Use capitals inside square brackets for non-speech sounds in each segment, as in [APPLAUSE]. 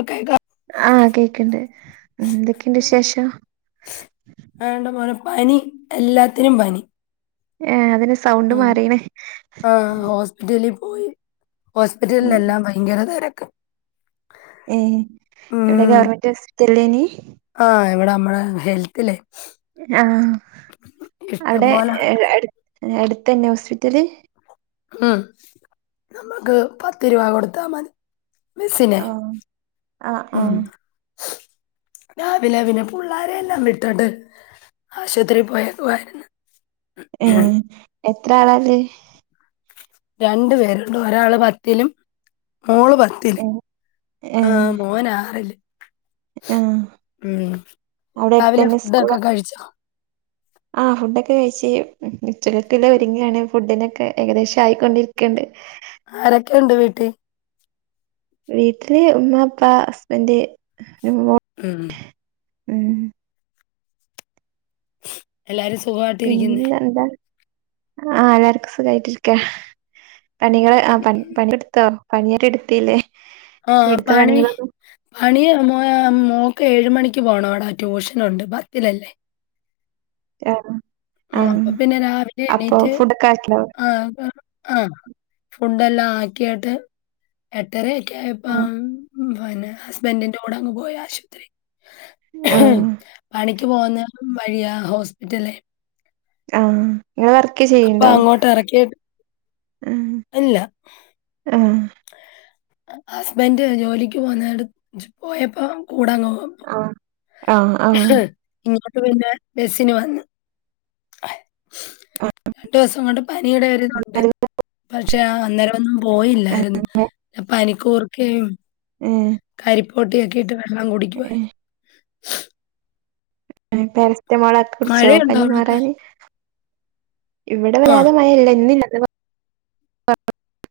ഒക്കെ ആഹ് കേക്കുണ്ട് എന്തൊക്കെയുണ്ട് വിശേഷം. ആണ്ട് മോനെ പനി എല്ലാത്തിനും പനി. ഏഹ് അതിന് സൗണ്ട് ഉം. മാറിന്ന് ആ ഹോസ്പിറ്റലിൽ പോയി ഹോസ്പിറ്റലിലെല്ലാം ഭയങ്കര തെര ഏഹ് ഇവിടെ ഒക്കെ ഉം മറ്റേ. [UNINTELLIGIBLE] ആ ഇവിടെ നമ്മുടെ ഹെൽത്തിലെ ആഹ് ഇഷ്ടം അവിടെ പോലെ ആൾക്കാ- അടു അടുത്തുതന്നെ ഹോസ്പിറ്റല്. ഉം നമ്മുക്ക് പത്ത് രൂപ കൊടുത്താൽ മതി ബസ്സിന് ആഹ് ആഹ് ഉം ആഹ് രാവിലെ പിന്നെ പിള്ളാരെയ എല്ലാം വിട്ടട്ട് ആശുപത്രിൽ പോയ പോയിരുന്നു ഏ എത്ര ആള അതിൽ രണ്ടു പേരുണ്ട് ഒരാള് പത്തിലും മോള് പത്തില്ല് ഏഹ് ആ ഏഹ് മോന് ആറില് ആഹ് മ് അവിടെ രാവിലെ ഫുഡ് ഒക്കെ കഴിച്ചോ ആ ഫുഡൊക്കെ കഴച്ച് [UNINTELLIGIBLE] [UNINTELLIGIBLE] തിരക്ക് എല്ലാം ഒരുങ്ങാണ് [UNINTELLIGIBLE] ഫുഡിനെ ഏകദേശം ആയിക്കൊണ്ടിരിക്കണ്ട് ആരൊക്കെ [UNINTELLIGIBLE] വീട്ടിലെ ഉമ്മ, ഉപ്പ ഹസ്ബൻഡ് മ് മ് എല്ലാരും സുഖമാ പിന്നെ എന്താ ആ എല്ലാർക്കും സുഖായിട്ടിരിക്ക പണികളെ ആ പണിെടുത്തോ പണിയരെ എടുത്തില്ലേ ആഹ വീട്ട്ത്തെ പണി പണികളൊന്നും പണ മ മോക്ക് ഏഴ മണിക്ക് പോണംഡാ ട്യൂഷൻുണ്ട് പത്തിലല്ലേ ആ ആ അപ്പൊ പിന്നെ രാവിലെ അപ്പൊ എണീറ്റ് ഫുഡൊക്കെ ആക്കിയോ ആ ആ ഫു എല്ലാം ആക്കിട്ട് എട്ടര ആ [UNINTELLIGIBLE] ന്നെ ഹസ്ബൻറിന്റെ കൂടെ അങ്ങ് പോയി ആശുപത്രി ആ പണിക്ക പോണവർക്കും വയ്യാ ഹോസ്പിറ്റലിൽ ആ ഇങ്ങള് വർക്ക് അപ്പൊ ചെയ്യ്ണ്ടോ അങ്ങോട്ട് ഇറക്കിട്ട് ആ ഇല്ലാ ആ ഹസ്ബന്ഡ് ജോലിക്ക് പോന്ന പോയപ്പോ കൂടാങ്ങ പോ ആ ആ ആ [UNINTELLIGIBLE] പിന്നെ ബസിന് വന്ന് ആ [UNINTELLIGIBLE] രണ്ട് ദിവസം കൊണ്ട് പനിയടെ ഒരു ഇത് ഒണ്ട് പക്ഷെ ആ അന്നേരം ഒന്നും - പോയില്ലായിരുന്നു പനിക്കൂർ- ം [UNINTELLIGIBLE] ഏ കരിപ്പോട്ടി ഒക്കെ ഇട്ട് വെള്ളം കുടിക്കുമായിരുന്നു ഉ പ [UNINTELLIGIBLE] മളത്ത [UNINTELLIGIBLE] കുടിച്ചോ മഴയുണ്ടോ പനി അവിടൊക്കെ? മാറാന് ഇവിടെ ആ. വരാതെ മഴ ഇല്ല ഇന്നില്ല പാർഹജ്ജ്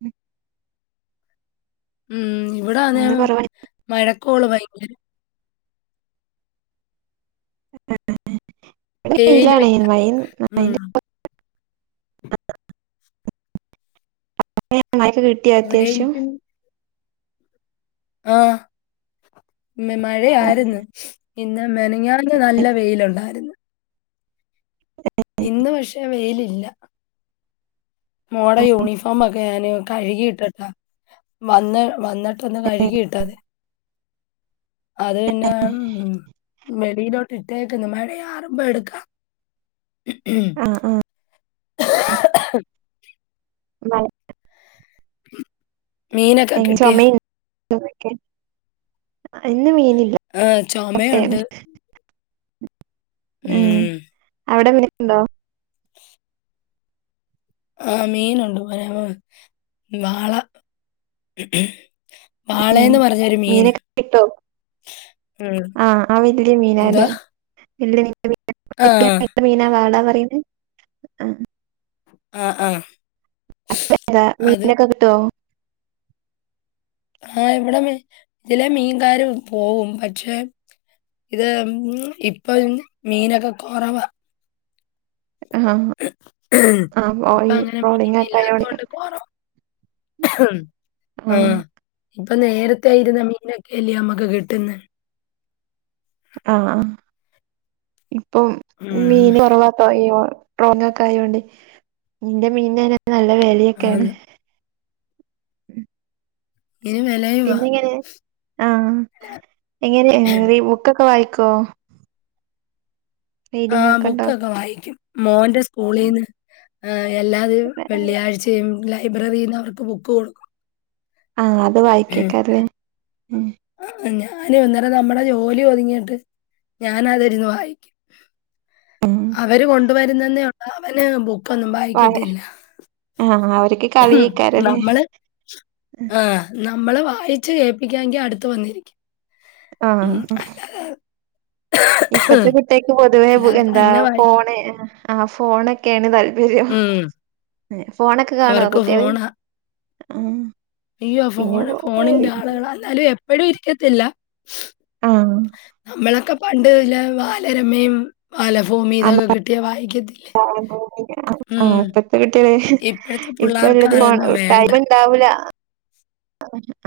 [UNINTELLIGIBLE] ഉംമ് ഇവിടെ ആനേ ഇന്ന് കൊറവാ മഴ കോള് ഭയങ്കരമം അ [UNINTELLIGIBLE] എടെ [UNINTELLIGIBLE] കടയിലാണെ വെയിലുമില്ല. മയ ഉണ്ട് നന്നായിട്ട് [UNINTELLIGIBLE] മ്മായിക്ക് കിട്ടിയാ അത്യാവശ്യം. റേഞ്ചിൻ ആ മ മഴ ആര്ന്ന്. ഇന്ന് മെനഞ്ഞാന്ന് നല്ല വെയിലുണ്ടായിരുന്ന്. ഇന്ന് പഷേ വെയിലില്ല. മോട യൂണിഫോം ഞാന് കഴുകിയിട്ടട്ടാ വന്ന് വന്ന് പ്പൊന്ന് കഴുകിയിട്ടാതെ. അത് പിന്നെ വെയിലോട്ട് ഇട്ടേക്ക്ന്ന് മഴയാ റുമ്പോ എടുക്കാം. [INAUDIBLE] ആ ആ [UNINTELLIGIBLE] മീനൊക്കെ കിട്ടിയോ? [UNINTELLIGIBLE] ന്ന് മീനില്ല ആ ചുമയുണ്ട് [UNINTELLIGIBLE] ഹ് ഉം അവിടെന്ന് ണ്ടോ ആ മീനൊണ്ട് പരവ വാള ഏഹ് വാളയെന്ന് പറഞ്ഞൊരു മീന് മീനൊക്കെ കിട്ടോ ഉം എന്താ ഇല്ലെ [UNINTELLIGIBLE] ആ എങ്ങനെത്ത മീനാ കാണാന്ന മീന് ആ ആ ആ [UNINTELLIGIBLE] അത് മീനിനൊക്കെ കിട്ടുവോ ആ ഇവിടെ മീ ഇതിലെ മീൻകാര് പോകും പക്ഷെ ഇത് ഇപ്പൊ മീനൊക്കെ കൊറവാ ആഹ് ആഹ് ഓ ഇപ്പ ഈ അങ്ങനെ മീൻ ട്രോളിങ്ങൊക്കെ ആയോണ്ട് ഇല്ലാത്തോണ്ട് കൊറവാ ആ ആഹ് ഇപ്പൊ നേരത്തെയിരുന്ന മീനൊക്കെല്ലയോ നമ്മുക്ക് കിട്ടുന്നേ ആ ഇപ്പം ഉം മീന് കൊറവാ ട്രോങ് ഒക്കെ ആയോണ്ട് നിന്റെ മീനെന്നെ നല്ല വെലയൊക്കെയാണ് ആന്ന്. ഉം ഇനി വിലയുവാ. പിന്നെ ഇങ്ങനെ ആ എങ്ങനെ ഈ ബുക്കൊക്കെ വായിക് ക്കൊ ആ ഉണ്ടോ ബുക്കൊക്കെ വായിക്കും മോന്റെസ് സ്കൂളീന്ന് ആ എല്ലാ വെള്ളിയാഴ്ചയും ലൈ ലൈബ്രറിയിന്ന് അവർക്ക് ബുക്ക് കൊടുക്കും ആ അത് വായിക്കോക്കാരല്ലേ ഉം ന്ന് ഞാന് ഇന്നേരം നമ്മുടെ ജോലി ഒതുങ്ങിട്ട് ഞാനതിരുന്ന് വായിക്കും ഉം അവര് കൊണ്ടുവരുന്നന്നെ അവന് ബുക് ക്കൊന്നും വാ വായിക്കത്തില്ല ആഹ് അവർക്ക് കളിയേക്കാരല്ലേ നമ്മള് ആ നമ്മള് വായിച്ചു കേപ്പിക്കാങ്കി അടുത്ത് വന്നിരിക്കും ആ ഉം ഇപ്പത്തെ അല്ലാതെ കുട്ടേക്ക് പൊതുവേ അല്ലാതെ എന്താ തന്നെ വായിക്കും. ഫോണ് ആ ഫോണൊക്കെയാണ് തൽ പര്യം ഉം ഫോണൊക്കെ കാണുവാ അവർക്ക് കുട്ടികള് ഫോണാ. ആഹ അയ്യോ ഫോണ് ഫോണിന്റെ ആളുകള് [UNINTELLIGIBLE] എപ്പോഴും കത്തില്ല ആഹ് നമളക്കെ പണ്ട് ല്ല ബാലരമയും വല്ല ഭൂമി ഇതൊക്കെ കിട്ടിയ വായിക്ക ആഹ് ഇപ്പത്തെ കുട്ടികള് ഇപ്പഴത്തെ ഇപ്പ പിള്ളേർക്ക് അതൊന്നും എല്ലാത്തിനും വേണ്ട. ടൈമ് ഉണ്ടാവൂല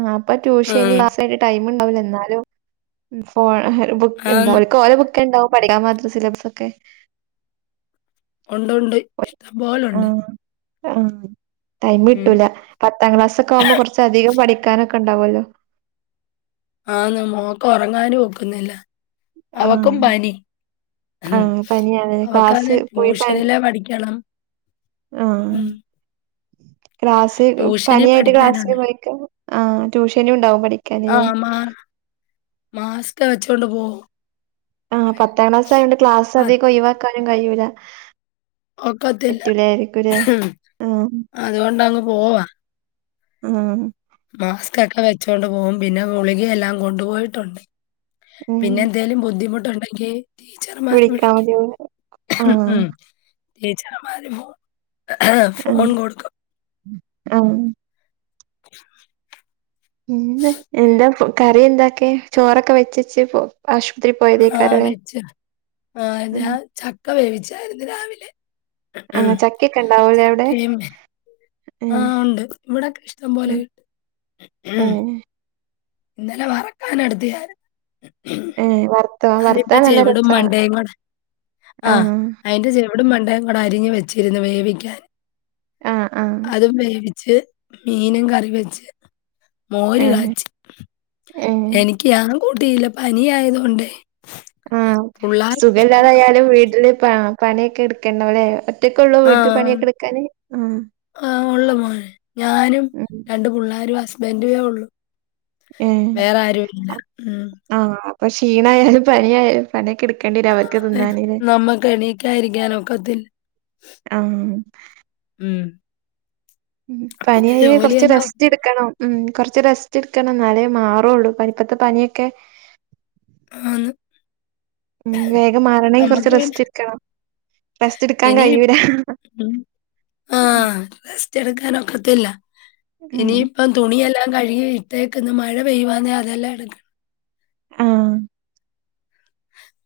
ആഹ് അപ്പൊ ഉം. ട്യൂഷന് ടൈമ് ഇണ്ടാവുല എന്നാലും ഫോ ബുക്ക് എന്ത ആന്ന്. ഓര്ക് ഓല ബുക് ക്കെണ്ടാവും പഠിക്കാൻ മാത്രം സിലബസ് ഒക്കെ ഉണ്ടണ്ട് ഇഷ്ടം പോലുണ്ട് ആ ഉം. ടൈമിട്ടൂല പത്താം ക്ലാസ് ഒക്കാവുമ്പോ കുറച്ചധികം പഠിക്കാനൊ കൊണ്ടാവല്ലോ ആന്നു മോക്ക് ഉറങ്ങാനും ഒക്കുന്നില്ല അവക്കും ആഹ് പനി ഉം ആഹ് പനിയാണ്. ക്ലാസ് അവക്കാന്നേ പോയി പനി ട്യൂഷനിലെ പഠിക്കണം ആഹ് ഉം ക്ലാസ് ട്യൂഷനിൽ പനിയായിട്ട് ക്ലാസ്സില് പഠിക്കാനുണ്ട്. പോയിക്ക ആ ട്യൂഷനും ഉണ്ടാവും പഠിക്കാന് ആ ക്കെ വെച്ചുകൊണ്ട് പോ ആപത്താംക്ലാസ് ആയോണ്ട് ക്ലാസ് അത് അധികം ഒയിവാക്കാൻ കയ്യൂല ഒക്കത്തില്ല ആഹ് അതുകൊണ്ടങ്ങ് പോവാ ആ മാസ്കക്കെ വെച്ചോണ്ട് പോകും പിന്നെ ഗുളികയെല്ലാം കൊണ്ടുപോയിട്ടുണ്ട് പിന്നെ എന്തോലും ബുദ്ധിമുട്ടുണ്ട കേ വിളിക്കാ ആ ട്ടീച്ചറ്മാര് ഫോൺ ഫോൺ ആഹ് കൊടുകും ആഹ് ഇന്ന് എന്താ കറി എന്താക്കെ ചോറൊക്കെ വെച്ചച്ച് പോ ആശുപത്രി ആഹ് പോയതേക്കാരല്ലേ. വെച്ചു ആ ഉം ഞാൻചക്ക വേവിച്ചാരുന്നു ഇന്ന് രാവിലെ ആഹ് ചക്കയൊക്കെ ഉണ്ടാവൂലേ അവിടെ? ചക്കയും ഏഹ് ആഹ് ഉണ്ട് ഇവിടെക്കെ ഇഷ്ടം പൊലെ ഏഹ് കി ഏഹ് ഇന്നലെ വറക്കാൻ എടുത്ത് ഞാൻ ഏഹ് വർത്ത വർത്ത അതിന്റെ നല്ല ചെവിടും രസാണ് മണ്ടയും കൂടെ ആഹ് വിടും മണ്ടേം കൂടെ അറിഞ്ഞ് വെച്ചിരുന്നു വേവിക്കാൻ ആഹ് ആഹ് അതും വേവിച്ച് മീനും കറി വെച്ച് മോര് ഏഹ് കാച്ചി ഏഹ് എനിക്ക് ഞാൻ കൂട്ടില്ല പനി ആയതുകൊണ്ടെ ഉം സുഖല്ലാതയാലും വീട്ടില് ആഹ്‌ പണിയൊക്കെ എടുക്കണലേ ആഹ് ആഹ് ഒള്ളു മോനെ ഞാനും ഉം രണ്ടു പുള്ളേരും ഹസ് ബൻറ്റുവേ ഒള്ളു ഏഹ് വേറേ ആരുവില്ല ഉം അപ്പ ക്ഷീണയാലും പനിയായാലും പണിയൊക്കെ ഇടു ആന്നെ നമ്മക്ക് എണീക്കാതിരിക്കാനൊക്കത്തില്ല ആഹ് ഉം ഉം പിന്നെ പനിയായ കൊറച്ച് ജോലിയെല്ലാം റെസ്റ്റ് ഒതുക്കി എടുക്കണം ഉം കൊറ ച്ച് റെസ്റ്റ് എടുക്കണം എന്നാലേ മാറുവൊള്ളൂ പനി ഇപ്പത്ത പനിയൊക്കെ ആ ന്ന് ഉം വേഗം മാറണമെങ്കിൽ കൊറച്ച് പിന്നെ റെസ്റ്റ് എടുക്കണം റെസ്റ്റ് എടുക്കാൻ ഇനി കഴിയൂല ഉം. ആഹ്. റെസ്റ്റ് എടുക്കാൻ ഒക്കത്തില്ല ഉം ഇനി ഇപ്പം തുണിയെല്ലാം- കഴുകി ഇട്ടേക്ക്ന്ന് മഴ പെയ്യുവാനെ അതെല്ലാം എടുക്കണം ആ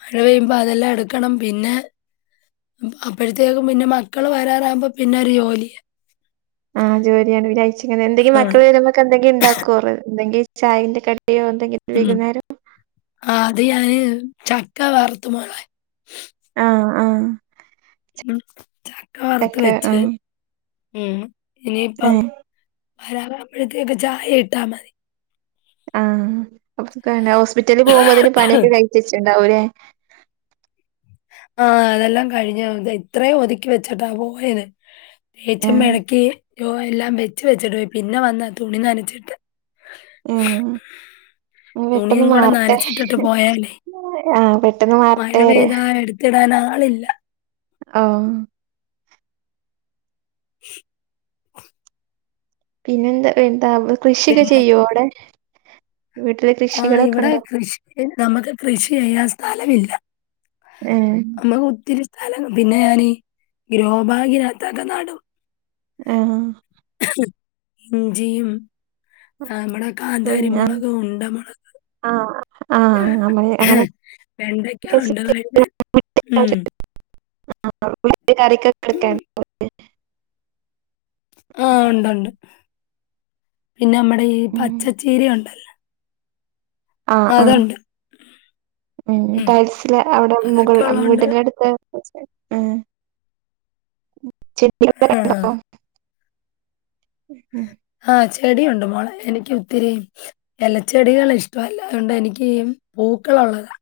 മഴ പെയ്യുമ്പോ അതെല്ലാം എടുക്കണം പിന്നെ അപ്പോഴത്തേക്ക് പിന്നെ മക്കള് വരാറാകുമ്പോ പിന്നെ ഒരു ജോലിയാ ആ ജോലിയാണ് വിചാരിച്ച് ഇങ്ങനെ എന്തെങ്കിലും ആഹ്. മക്കള് വരുമ്പൊക്കെ ഇണ്ടാക്കൊറ് എന്തെങ്കി ചായൻ്റെ കടി ഉം ആ അത് ഞാന് ചക്ക വറത്തു മോളെ ആഹ് ആഹ് ചക്ക വറുത്ത് വെച്ച് ഉം ഇനിയിപ്പം ഏഹ് വരാറാവുമ്പോഴത്തേക്കും ചായ ഇട്ടാ മതി ആഹ് അവസ്ഥ തന്നെ കാരണം ഹോസ്പിറ്റലില് പോവുമ്പത്തെനും പണിയൊക്കെ കൈച്ച് തിരിച്ചു വരും ണ്ടാവൂലെ ആ അതെല്ലാം കഴിഞ്ഞു ഇത് ഇത്രയും ഒതുക്കി വെച്ചട്ടാ പോയത് തേച്ച് ഏഹ് മെഴക്കി യോ എല്ലാം വെച്ച് വെച്ചിട്ട് പോയി പിന്നെ വന്നാ തുണി നനച്ചിട്ടേ ഊം ഉം തുണിയും പെട്ടെന്ന് കൂടെ മാറട്ടെ നനച്ചിട്ടിട്ട് പോയാലേ ആ പെട്ടെന്ന് മാറട്ടേര് അതിനാളില്ല ആ പിന്നെന്താ ഏ താവുള് കൃഷിക്കെ പിന്നെ ചെയ്യോ അവിടെ വീട്ടില് ആ കൃഷികളൊക്കെ ഇവിടെ ഉണ്ടോ? കൃഷി നമുക്ക് കൃഷി ചെയ്യാൻ സ സ്ഥലമില്ല ഏഹ് അമ്മക്ക് ഒത്തിരി സ്ഥലങ്ങും പിന്നെ ഞാനീ ഗ്രോ ബാഗിനത്തകത്തൊക്ക നടും ആഹ് ഇഞ്ചിയും ആ മ്മടെ കാന്താരി പിന്നെ മൊളക് ഉണ്ട മൊളക് ആഹ് പിന്നെ ആഹ് നമ്മള് അങ്ങനെ വെണ്ടക്കാ ഉണ്ടമൊളക് ഊം ആ [UNINTELLIGIBLE] ആ ഒണ്ടൊണ്ട് പിന്നെ അമ്മടെ ഈ ഉം പച്ചച്ചീരയൊണ്ടല്ല ആ ആം ഉം പയിൽസില് അവിടെ അതൊക്കെ മുകൾല് ഉള്ളോണ്ട് വീടിന്റെ അടുത്ത് ഉം ആ ചട്നിയൊക്കെ ഇണ്ടാവോ ഉ ഉം ആ ചെടിയൊണ്ട് മോളെ എനിക്ക് ഒത്തിരി എലച്ചെടികളിഷ്ടോല്ല അതുകൊണ്ട് എനിക്ക് ഈ പൂക്കളൊള്ളതാ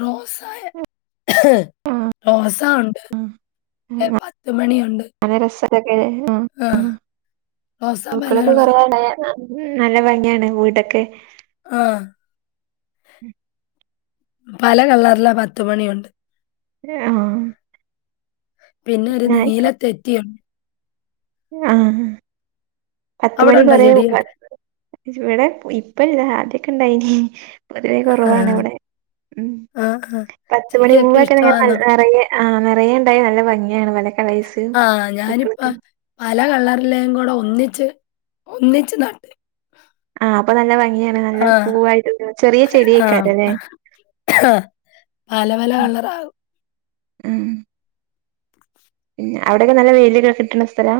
റോസായേ ആഹ് റോസാ ഒണ്ട് എ ആഹ് പത്തുമണിയുണ്ട് നല്ല രസൊക്കെ ആഹ് ആ ആഹ് റോസാ പല കളറാ ഊം നല്ല ഭംഗിയായിട്ട്ണ്ട്‌ വീടൊക്കെ ആ പല കളറില പത്തുമണിയൊണ്ട് എ ആ പിന്ന ഒരു നീല തെറ്റിയൊണ്ട് ആ ഹ് ഹാ അവിടെ പത്തുമണി ഉണ്ടോ കൊറേ ഇവടെ ചെടിയൊക്കെ? ഇവടെ പോയി ഇപ്പല്ല ആദ്യൊക്കെണ്ടായിന് പൊതുവെ ആ. കുറവാണിവിടെ ഉം ആ, ആ. പത്തുമണി ചെടിയൊക്കെ പൂവൊക്കെ ഇഷ്ടമാണോ? [UNINTELLIGIBLE] നെറയെ ആഹ് നെറയെണ്ടായാ നല്ല ഭംഗിയാണ് [UNINTELLIGIBLE] ആ പൂക്കളൊക്കെ ഞാനിപ്പ പല കളർ എല്ലയും കൂടെ ഒന്നിച്ച് ഒന്നിച്ച് നട്ട് ആഹ് അപ്പ നല്ല ഭംഗിയാണ് നല്ല ആ. പൂവായിട്ട് ചെറിയ ചെടി ആ. അയ്ക്കാരല്ലേ? ആ, പല പല കളറാകും. ഉം ഉം അവിടക്കെ നല്ല വെയിലക്കെ കിട്ടണ സ്ഥലാ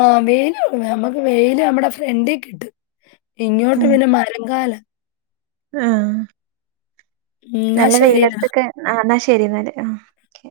ആഹ് വെയില് [UNINTELLIGIBLE] നമ്മക്ക് വെയില് നമ്മടെ ഫ്രണ്ടീ കിട്ടും ഇങ്ങോട്ട് ഉം പിന്നെ മരംകാല ആഹ് എന്നാ നല്ല ശരി. വെയിലത്തൊക്കെ ആ നഷ് ശരി എന്നാല് ആഹ് ക്കെ